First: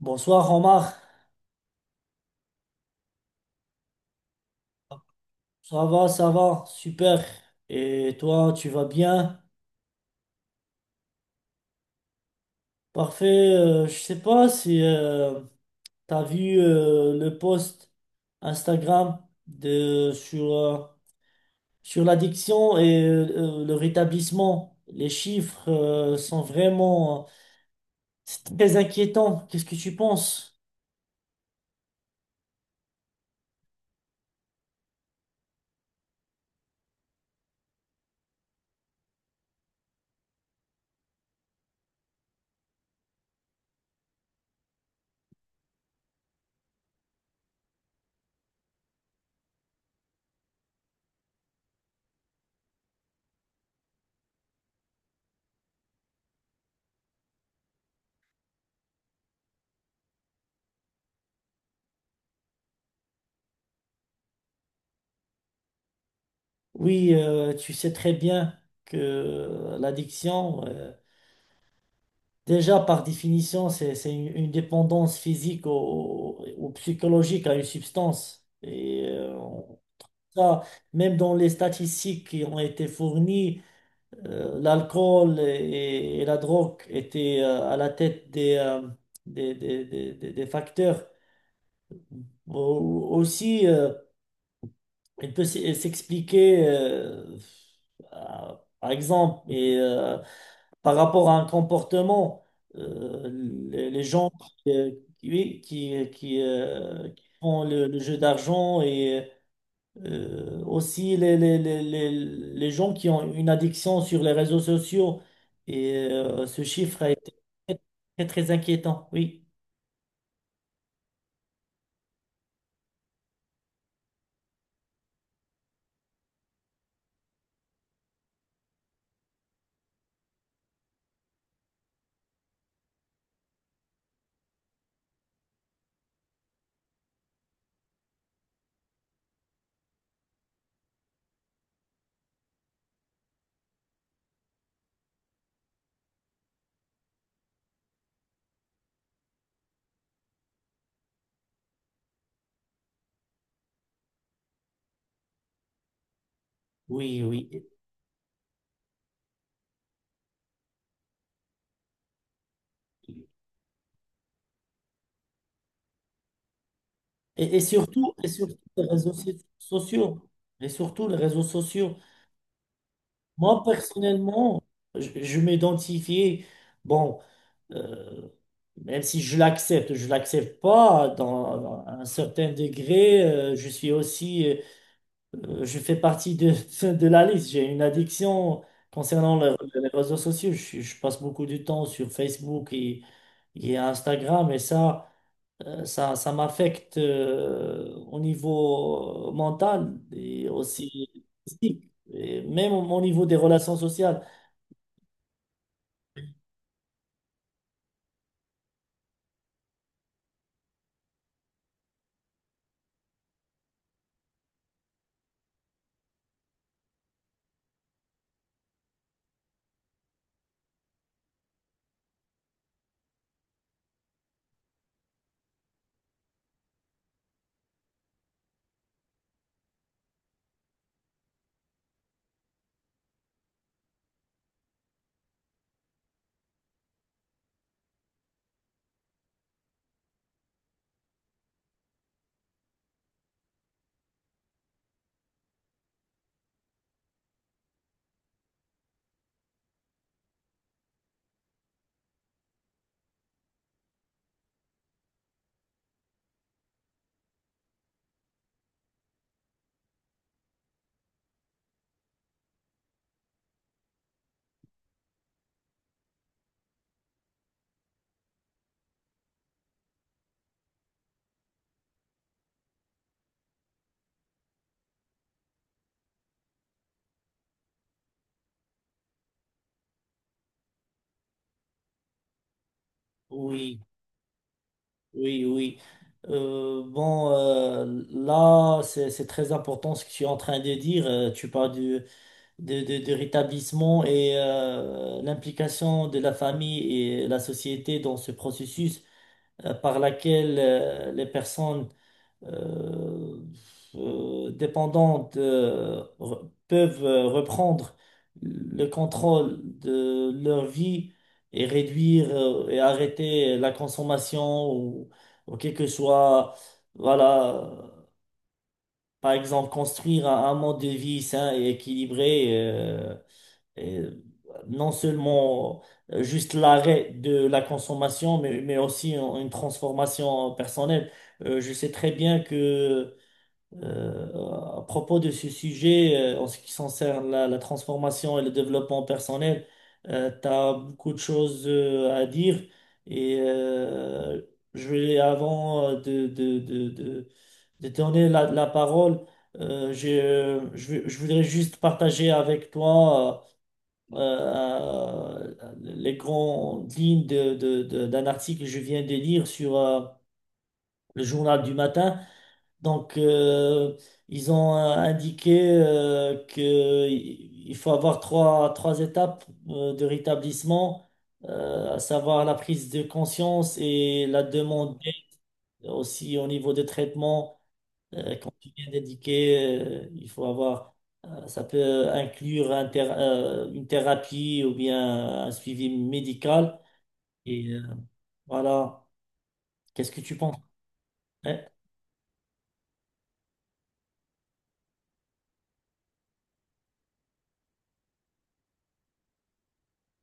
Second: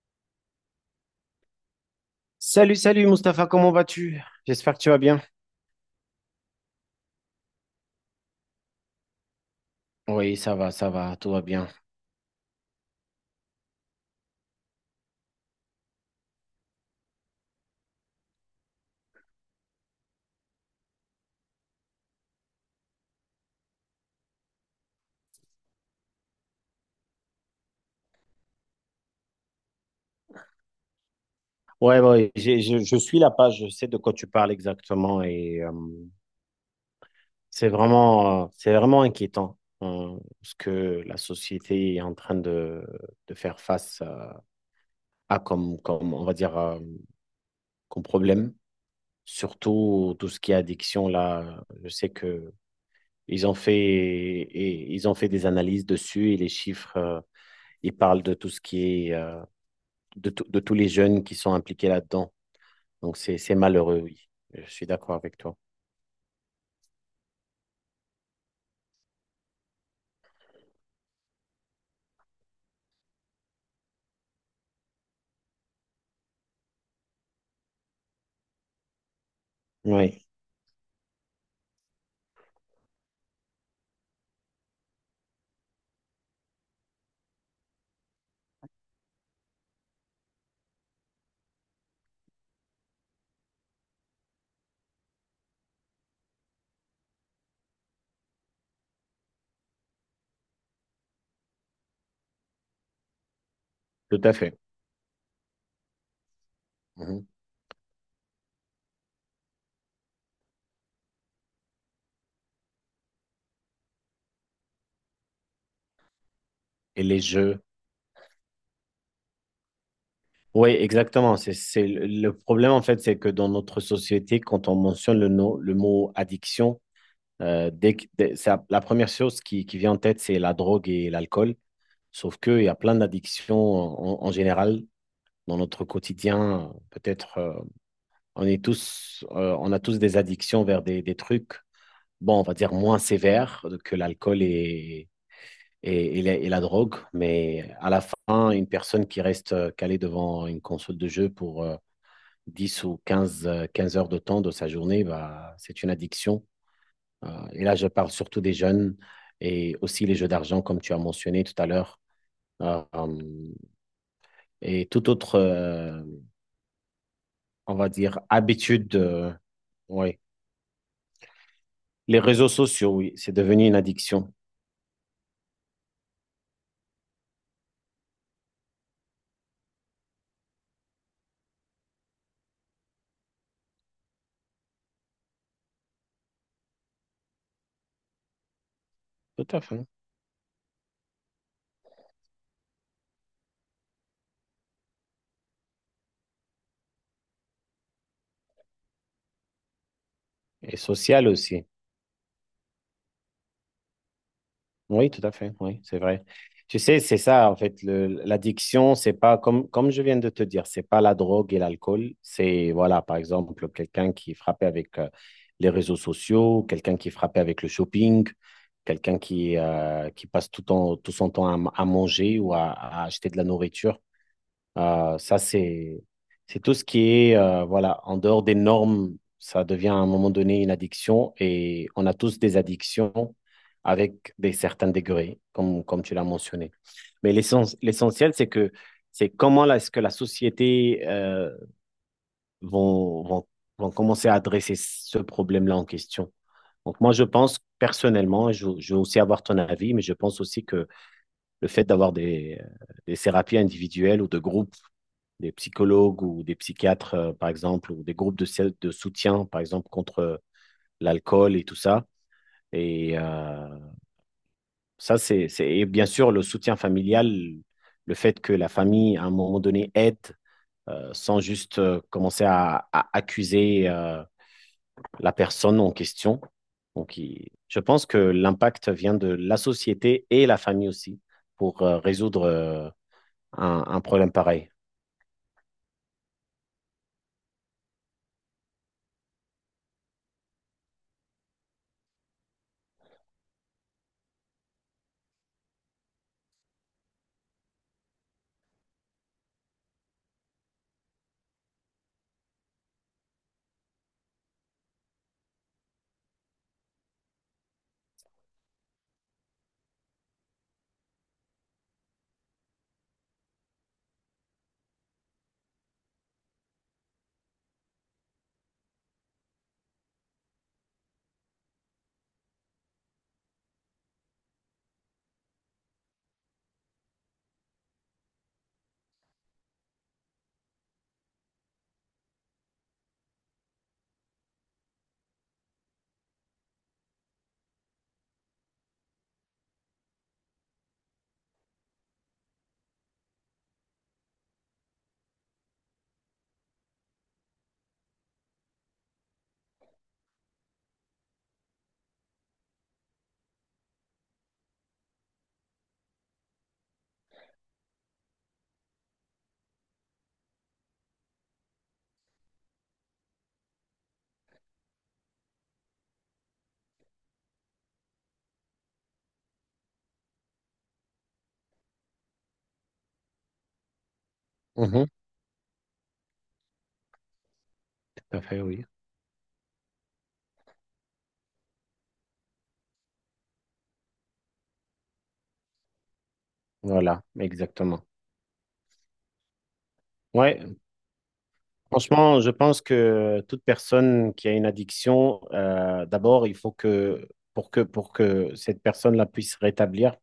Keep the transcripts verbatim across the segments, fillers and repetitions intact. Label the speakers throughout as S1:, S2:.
S1: Bonsoir Omar,
S2: Salut, salut Mustapha, comment vas-tu? J'espère que tu vas bien.
S1: ça va, ça va, super. Et toi, tu vas bien?
S2: Oui, ça va, ça va, tout va bien.
S1: Parfait. Euh, je sais pas si euh, tu vu euh, le post Instagram de sur euh, sur l'addiction et euh, le rétablissement. Les chiffres euh, sont vraiment c'est très inquiétant. Qu'est-ce que tu penses?
S2: Ouais, ouais, j'ai- je, je suis la page, je sais de quoi tu parles exactement et euh, c'est vraiment, euh, c'est vraiment inquiétant euh, ce que la société est en train de, de faire face euh, à comme, comme, on va dire, euh, comme problème. Surtout tout ce qui est addiction, là, je sais que ils ont fait, et, ils ont fait des analyses dessus et les chiffres, euh, ils parlent de tout ce qui est euh, de, tout- de tous les jeunes qui sont impliqués là-dedans. Donc, c'est, c'est malheureux, oui. Je suis d'accord avec toi.
S1: Oui, euh, tu sais très bien que euh, l'addiction. euh, Déjà, par définition, c'est, c'est une, une dépendance physique au- ou psychologique à une substance. Et euh,
S2: Oui,
S1: ça, même dans les statistiques qui ont été fournies, euh, l'alcool et, et la drogue étaient euh, à la tête des, euh, des, des- des- des- des facteurs. Au- Aussi, euh, il peut s- s'expliquer, euh, à- par exemple, et, euh, par rapport à un comportement, euh, les, les
S2: tout
S1: gens
S2: à fait.
S1: qui, euh, qui, oui, qui, qui, euh, qui
S2: Mhm.
S1: font le, le jeu d'argent et euh, aussi les, les, les, les, les gens qui ont une addiction sur les réseaux sociaux. Et euh, ce chiffre
S2: Et
S1: a
S2: les
S1: été
S2: jeux.
S1: très, très, très inquiétant. Oui,
S2: Oui, exactement. C'est, c'est le le problème, en fait, c'est que dans notre société, quand on mentionne le, no- le mot addiction, euh, dès que- dès- ça- la première chose qui, qui vient en tête, c'est la drogue et l'alcool. Sauf qu'il y a plein d'addictions en, en- en général dans notre quotidien. Peut-être, euh, on est tous, euh, on a tous des addictions vers des, des trucs bon, on va dire, moins sévère que l'alcool et, et, et la, et la drogue. Mais à la fin, une personne qui reste euh, calée devant une console de jeu pour euh, dix ou quinze euh, quinze heures de temps de sa journée, bah, c'est une addiction.
S1: oui,
S2: Euh,
S1: oui.
S2: et là, je parle surtout des jeunes et aussi les jeux d'argent, comme tu as mentionné tout à l'heure. Euh, euh, et toute autre, euh,
S1: Et, et
S2: on va
S1: surtout,
S2: dire,
S1: et surtout les
S2: habitude.
S1: réseaux so-
S2: euh,
S1: sociaux.
S2: ouais.
S1: Et surtout les réseaux sociaux.
S2: Les réseaux sociaux, oui, c'est
S1: Moi,
S2: devenu une addiction.
S1: personnellement, je, je m'identifiais, bon, euh, même si je l'accepte, je l'accepte pas, dans un certain degré, euh, je suis aussi, euh, je fais partie de, de la liste. J'ai une addiction concernant
S2: Tout
S1: le-
S2: à fait.
S1: les réseaux sociaux. Je, je passe beaucoup de temps sur Facebook et, et Instagram et ça. Euh, Ça, ça m'affecte euh, au niveau euh, mental et
S2: Et
S1: aussi
S2: sociale aussi.
S1: physique, et même au, au niveau des relations sociales.
S2: Oui, tout à fait, oui, c'est vrai. Tu sais, c'est ça, en fait, le- l'addiction, c'est pas, comme, comme je viens de te dire, c'est pas la drogue et l'alcool, c'est, voilà, par exemple, quelqu'un qui est frappé avec euh, les réseaux sociaux, quelqu'un qui est frappé avec le shopping, quelqu'un qui, euh, qui passe tout, ton- tout son temps à, m- à manger ou à, à acheter de la nourriture. Euh, ça, c'est, c'est tout ce qui est, euh, voilà, en dehors des normes, ça devient à un moment donné une addiction et on a tous des addictions avec des certains degrés, comme, comme tu l'as mentionné. Mais l'essen- l'essentiel, c'est que c'est comment là, est-ce que la société euh, vont, vont, vont commencer à adresser ce problème-là en question. Donc moi, je pense personnellement, et je, je veux aussi avoir ton avis, mais je pense aussi que le fait d'avoir des, des thérapies individuelles ou de groupes des psychologues ou des psychiatres, euh, par exemple, ou des groupes de, de soutien, par exemple, contre euh, l'alcool et tout ça. Et euh, ça, c'est, c'est, et bien sûr, le soutien familial, le fait que la famille, à un moment donné, aide euh, sans juste euh, commencer à, à accuser euh, la personne en question. Donc, il- je pense que l'impact vient de la société et la famille aussi pour euh, résoudre euh,
S1: Oui,
S2: un, un problème pareil.
S1: oui, oui. Euh, bon, euh, là, c'est, c'est très important ce que tu es en train de dire. Euh, tu parles du- de, de, de rétablissement et euh, l'implication de la famille et la société dans ce processus euh, par laquelle euh, les personnes euh, euh, dépendants de- re- peuvent euh, reprendre le contrôle de leur vie et réduire euh, et arrêter la consommation ou, ou quel que soit, voilà, par exemple, construire un, un mode de vie sain et équilibré euh, et non seulement euh, juste l'arrêt de la consommation, mais, mais aussi une transformation personnelle. Euh, je sais très bien que euh, à propos de ce sujet, euh, en ce qui concerne la, la transformation et le développement personnel, tu as beaucoup de choses euh, à dire et euh, je vais, avant euh, de, de, de, de, de donner la, la parole, euh, je, je, veux- je voudrais juste partager avec toi euh, euh, les grandes lignes de, de, de- d'un article que je viens de lire sur euh, le journal du matin. Donc, euh, ils ont euh, indiqué euh, que il faut avoir trois, trois étapes euh, de rétablissement, euh, à savoir la prise de conscience et la demande
S2: Mhm,
S1: d'aide aussi au niveau des traitements. Euh,
S2: tout à
S1: comme
S2: fait,
S1: tu
S2: oui.
S1: viens d'indiquer, euh, il faut avoir, euh, ça peut inclure un théra- euh, une thérapie ou bien un suivi médical.
S2: Voilà,
S1: Et euh,
S2: exactement.
S1: voilà, qu'est-ce que tu penses?
S2: Ouais, franchement, je pense que toute personne qui a une addiction, euh, d'abord, il faut que pour que pour que cette personne-là puisse se rétablir,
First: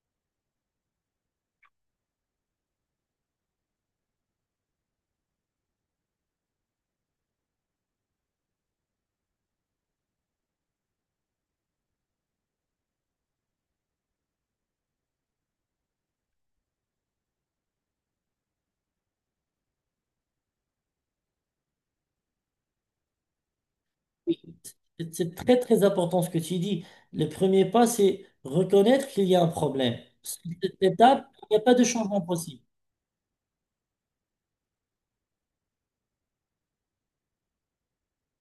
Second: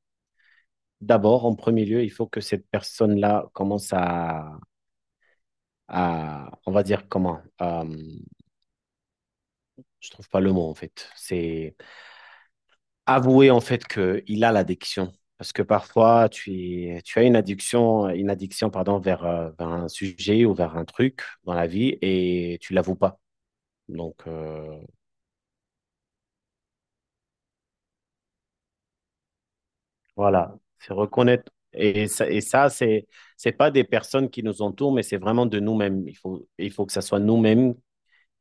S2: d'abord, en premier lieu, il faut que cette personne-là commence à, à, on va dire comment, euh, je trouve pas le mot en fait. C'est avouer en fait que il a l'addiction, parce que parfois tu es- tu as une addiction, une addiction pardon vers, euh, vers un sujet ou vers un truc dans la vie et tu l'avoues pas. Donc,
S1: Oui,
S2: euh,
S1: c'est c'est très très important ce que tu dis. Le premier pas, c'est reconnaître qu'il y a un problème.
S2: Voilà,
S1: Cette
S2: c'est
S1: étape, il
S2: reconnaître.
S1: n'y a pas de
S2: Et
S1: changement
S2: ça, et
S1: possible.
S2: ça c'est, c'est pas des personnes qui nous entourent, mais c'est vraiment de nous-mêmes. Il faut, il faut que ça soit nous-mêmes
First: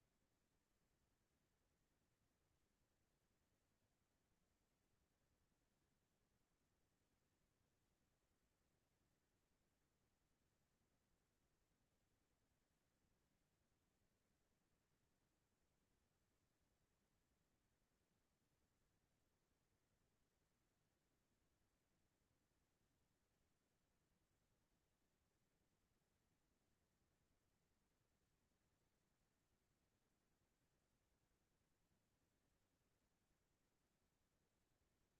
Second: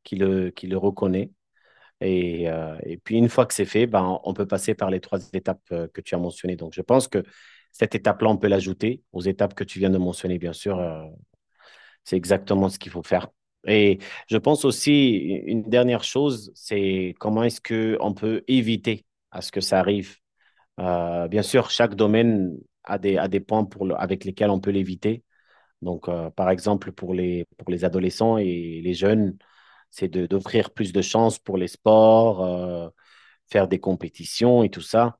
S2: qui le, qui le reconnaît. Et, euh, et puis, une fois que c'est fait, ben, on peut passer par les trois étapes euh, que tu as mentionnées. Donc, je pense que cette étape-là, on peut l'ajouter aux étapes que tu viens de mentionner, bien sûr. euh, c'est exactement ce qu'il faut faire. Et je pense aussi, une dernière chose, c'est comment est-ce qu'on peut éviter à ce que ça arrive euh, bien sûr, chaque domaine a des, a des points pour le- avec lesquels on peut l'éviter. Donc, euh, par exemple, pour les, pour les adolescents et les jeunes, c'est de, d'offrir plus de chances pour les sports, euh, faire des compétitions et tout ça.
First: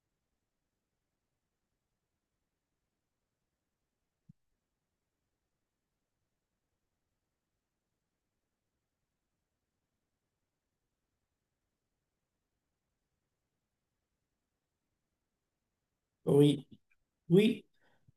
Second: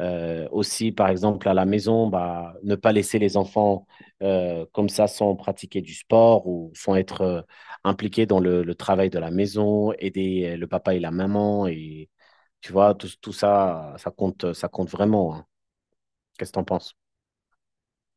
S2: Euh, aussi, par exemple, à la maison, bah, ne pas laisser les enfants euh, comme ça sans pratiquer du sport ou sans être euh, impliqués dans le, le travail de la maison, aider euh, le papa et la maman. Et tu vois, tout, tout ça, ça compte, ça compte vraiment, hein. Qu'est-ce que t'en
S1: Oui,
S2: penses?
S1: oui,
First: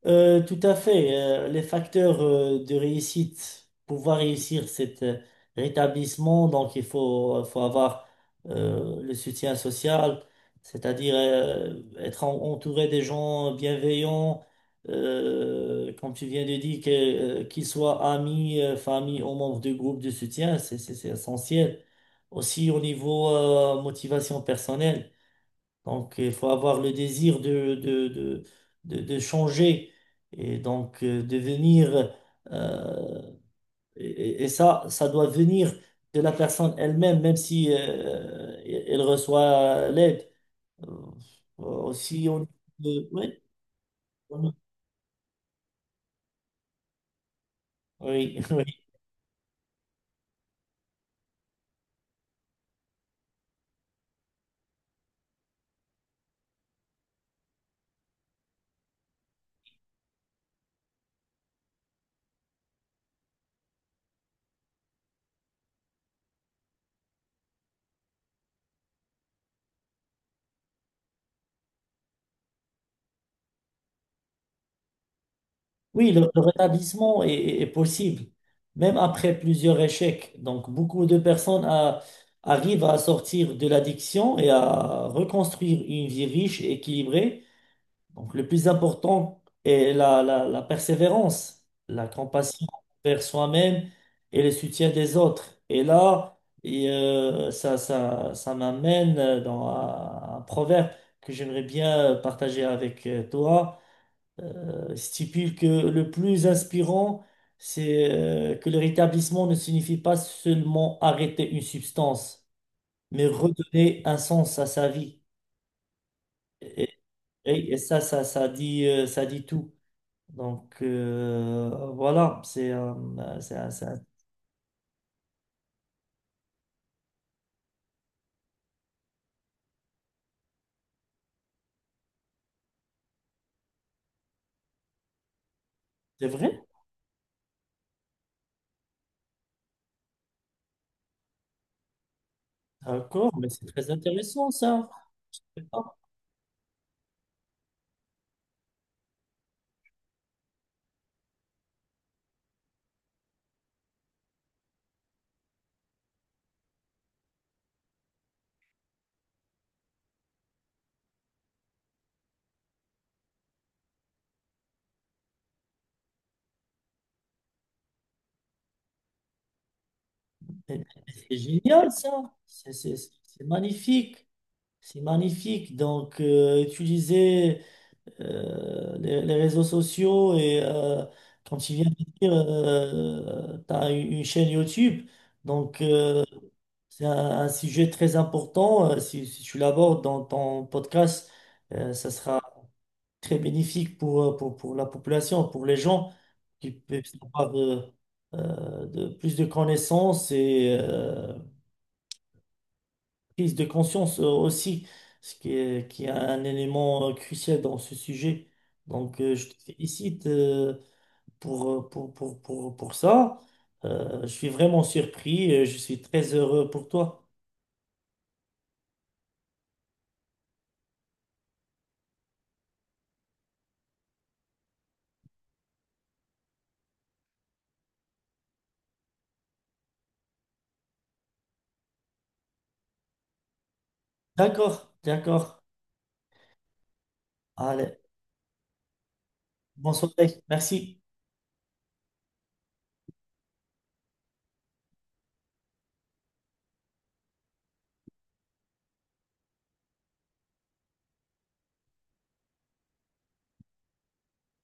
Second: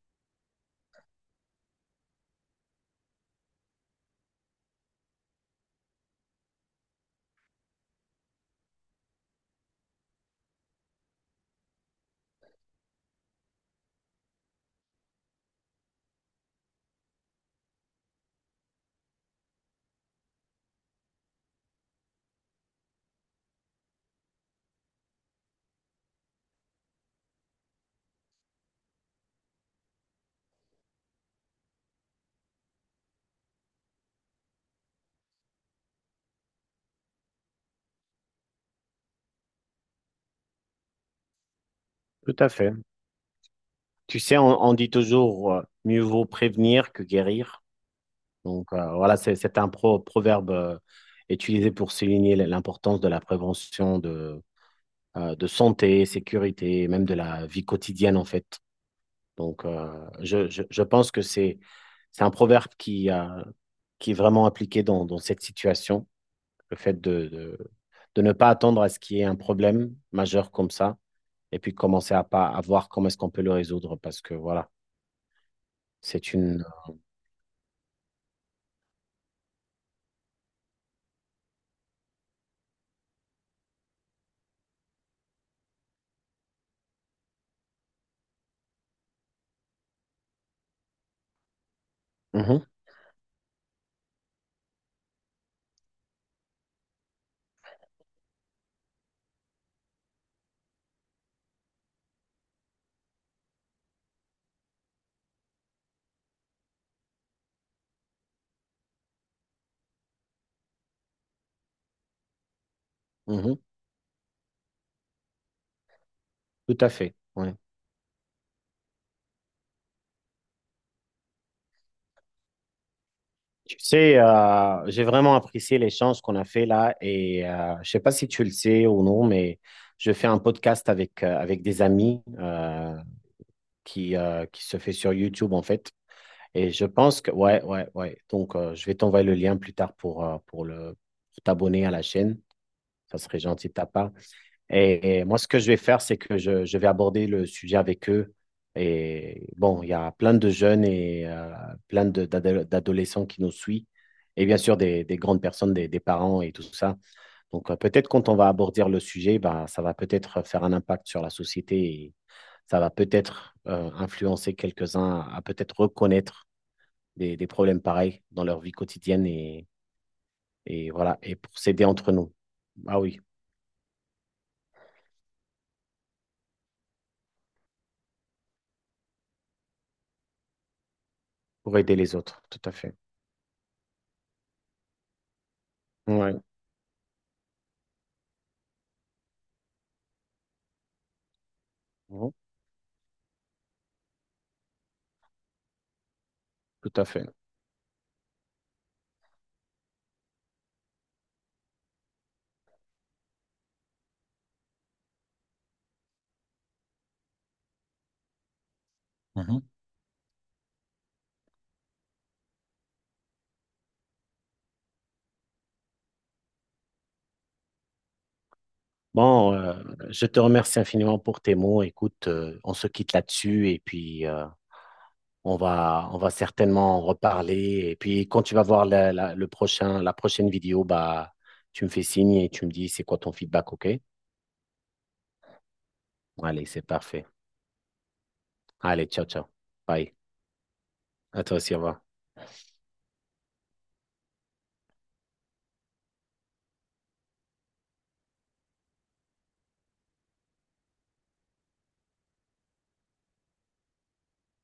S1: Euh, tout à fait. Euh, les facteurs euh, de réussite, pouvoir réussir cet euh, rétablissement, donc il faut, faut avoir euh, le soutien social, c'est-à-dire euh, être en- entouré des gens bienveillants, euh, comme tu viens de dire, que, euh, qu'ils soient amis, euh, famille ou membres de groupe de soutien, c'est c'est- c'est essentiel. Aussi au niveau euh, motivation personnelle. Donc, il faut avoir le désir de, de, de, de, de changer et donc euh, devenir. euh, et, et- Ça, ça doit venir de la personne elle-même, même si euh, elle reçoit l'aide. Euh, Aussi,
S2: Tout
S1: on.
S2: à fait.
S1: de- oui,
S2: Tu sais,
S1: on-
S2: on, on dit toujours euh, mieux vaut prévenir que guérir.
S1: oui, oui.
S2: Donc euh, voilà, c'est c'est un pro- proverbe euh, utilisé pour souligner l'importance de la prévention de, euh, de santé, sécurité, et même de la vie quotidienne en fait. Donc euh, je, je, je pense que c'est c'est un proverbe qui, euh, qui est vraiment appliqué dans, dans cette situation. Le fait de, de, de ne pas attendre à ce qu'il y ait un problème majeur comme ça, et puis commencer à, pas, à voir comment est-ce qu'on peut le résoudre, parce que voilà,
S1: Oui, le,
S2: c'est
S1: le
S2: une…
S1: rétablissement est, est- est possible, même après plusieurs échecs. Donc, beaucoup de personnes a- arrivent à sortir de l'addiction et à reconstruire une vie riche et équilibrée. Donc le plus important est la, la, la persévérance, la
S2: Mhm,
S1: compassion envers soi-même et le soutien des autres. Et là, et, euh, ça, ça, ça m'amène dans un, un proverbe que j'aimerais bien partager avec euh, toi. Euh, stipule que le plus inspirant, c'est euh, que le rétablissement ne signifie pas seulement arrêter une substance, mais
S2: mhm,
S1: redonner un sens à sa vie.
S2: tout
S1: Et,
S2: à fait, ouais.
S1: et- et ça, ça, ça dit, euh, ça dit tout. Donc euh, voilà, c'est euh, c'est
S2: Tu
S1: c'est-
S2: sais, euh, j'ai vraiment apprécié l'échange qu'on a fait là, et euh, je sais pas si tu le sais ou non, mais je fais un podcast avec, euh, avec des amis euh, qui, euh, qui se fait sur YouTube en fait.
S1: c'est vrai,
S2: Et je pense que, ouais, ouais, ouais. Donc, euh, je vais t'envoyer le lien plus tard pour, euh, pour le, pour t'abonner à la chaîne. Ça
S1: d'accord,
S2: serait
S1: mais c'est
S2: gentil de ta
S1: très
S2: part.
S1: intéressant ça.
S2: Et, et moi, ce que je vais faire, c'est que je, je vais aborder le sujet avec eux. Et bon, il y a plein de jeunes et euh, plein de- d'ado- d'adolescents qui nous suivent. Et bien sûr, des, des grandes personnes, des, des parents et tout ça. Donc, euh, peut-être quand on va aborder le sujet, bah, ça va peut-être faire un impact sur la société et ça va peut-être euh, influencer quelques-uns à, à peut-être reconnaître des, des problèmes pareils dans leur vie quotidienne et,
S1: C'est
S2: et voilà,
S1: c'est
S2: et pour s'aider
S1: génial ça,
S2: entre nous.
S1: c'est c'est-
S2: Ah oui,
S1: c'est magnifique, c'est magnifique. Donc euh, utiliser euh, les, les réseaux sociaux et euh, comme tu
S2: pour
S1: viens
S2: aider
S1: de
S2: les
S1: dire,
S2: autres, tout à fait.
S1: euh, tu as une chaîne YouTube, donc euh,
S2: Oui,
S1: c'est un, un sujet très important. Euh, Si, si tu l'abordes dans ton podcast, euh, ça
S2: tout
S1: sera très bénéfique pour, euh, pour, pour la population, pour les gens qui peuvent
S2: à fait.
S1: avoir euh, euh, de, plus de connaissances et euh, prise de conscience euh, aussi, ce qui est, qui est un élément euh, crucial dans ce sujet. Donc, euh, je te
S2: Mhm.
S1: félicite euh, pour, euh, pour, pour, pour, pour ça. Euh, je suis vraiment surpris et je suis très heureux pour toi.
S2: Bon, euh, je te remercie infiniment pour tes mots. Écoute, euh, on se quitte là-dessus et puis euh, on va, on va certainement en reparler. Et puis quand tu vas voir la, la- le prochain, la prochaine vidéo, bah, tu me fais signe et tu me dis c'est quoi ton feedback, OK?
S1: D'accord, d'accord.
S2: Allez, c'est parfait.
S1: Allez,
S2: Allez, ciao, ciao.
S1: bonne
S2: Bye.
S1: soirée. Merci.
S2: À toi aussi, au revoir.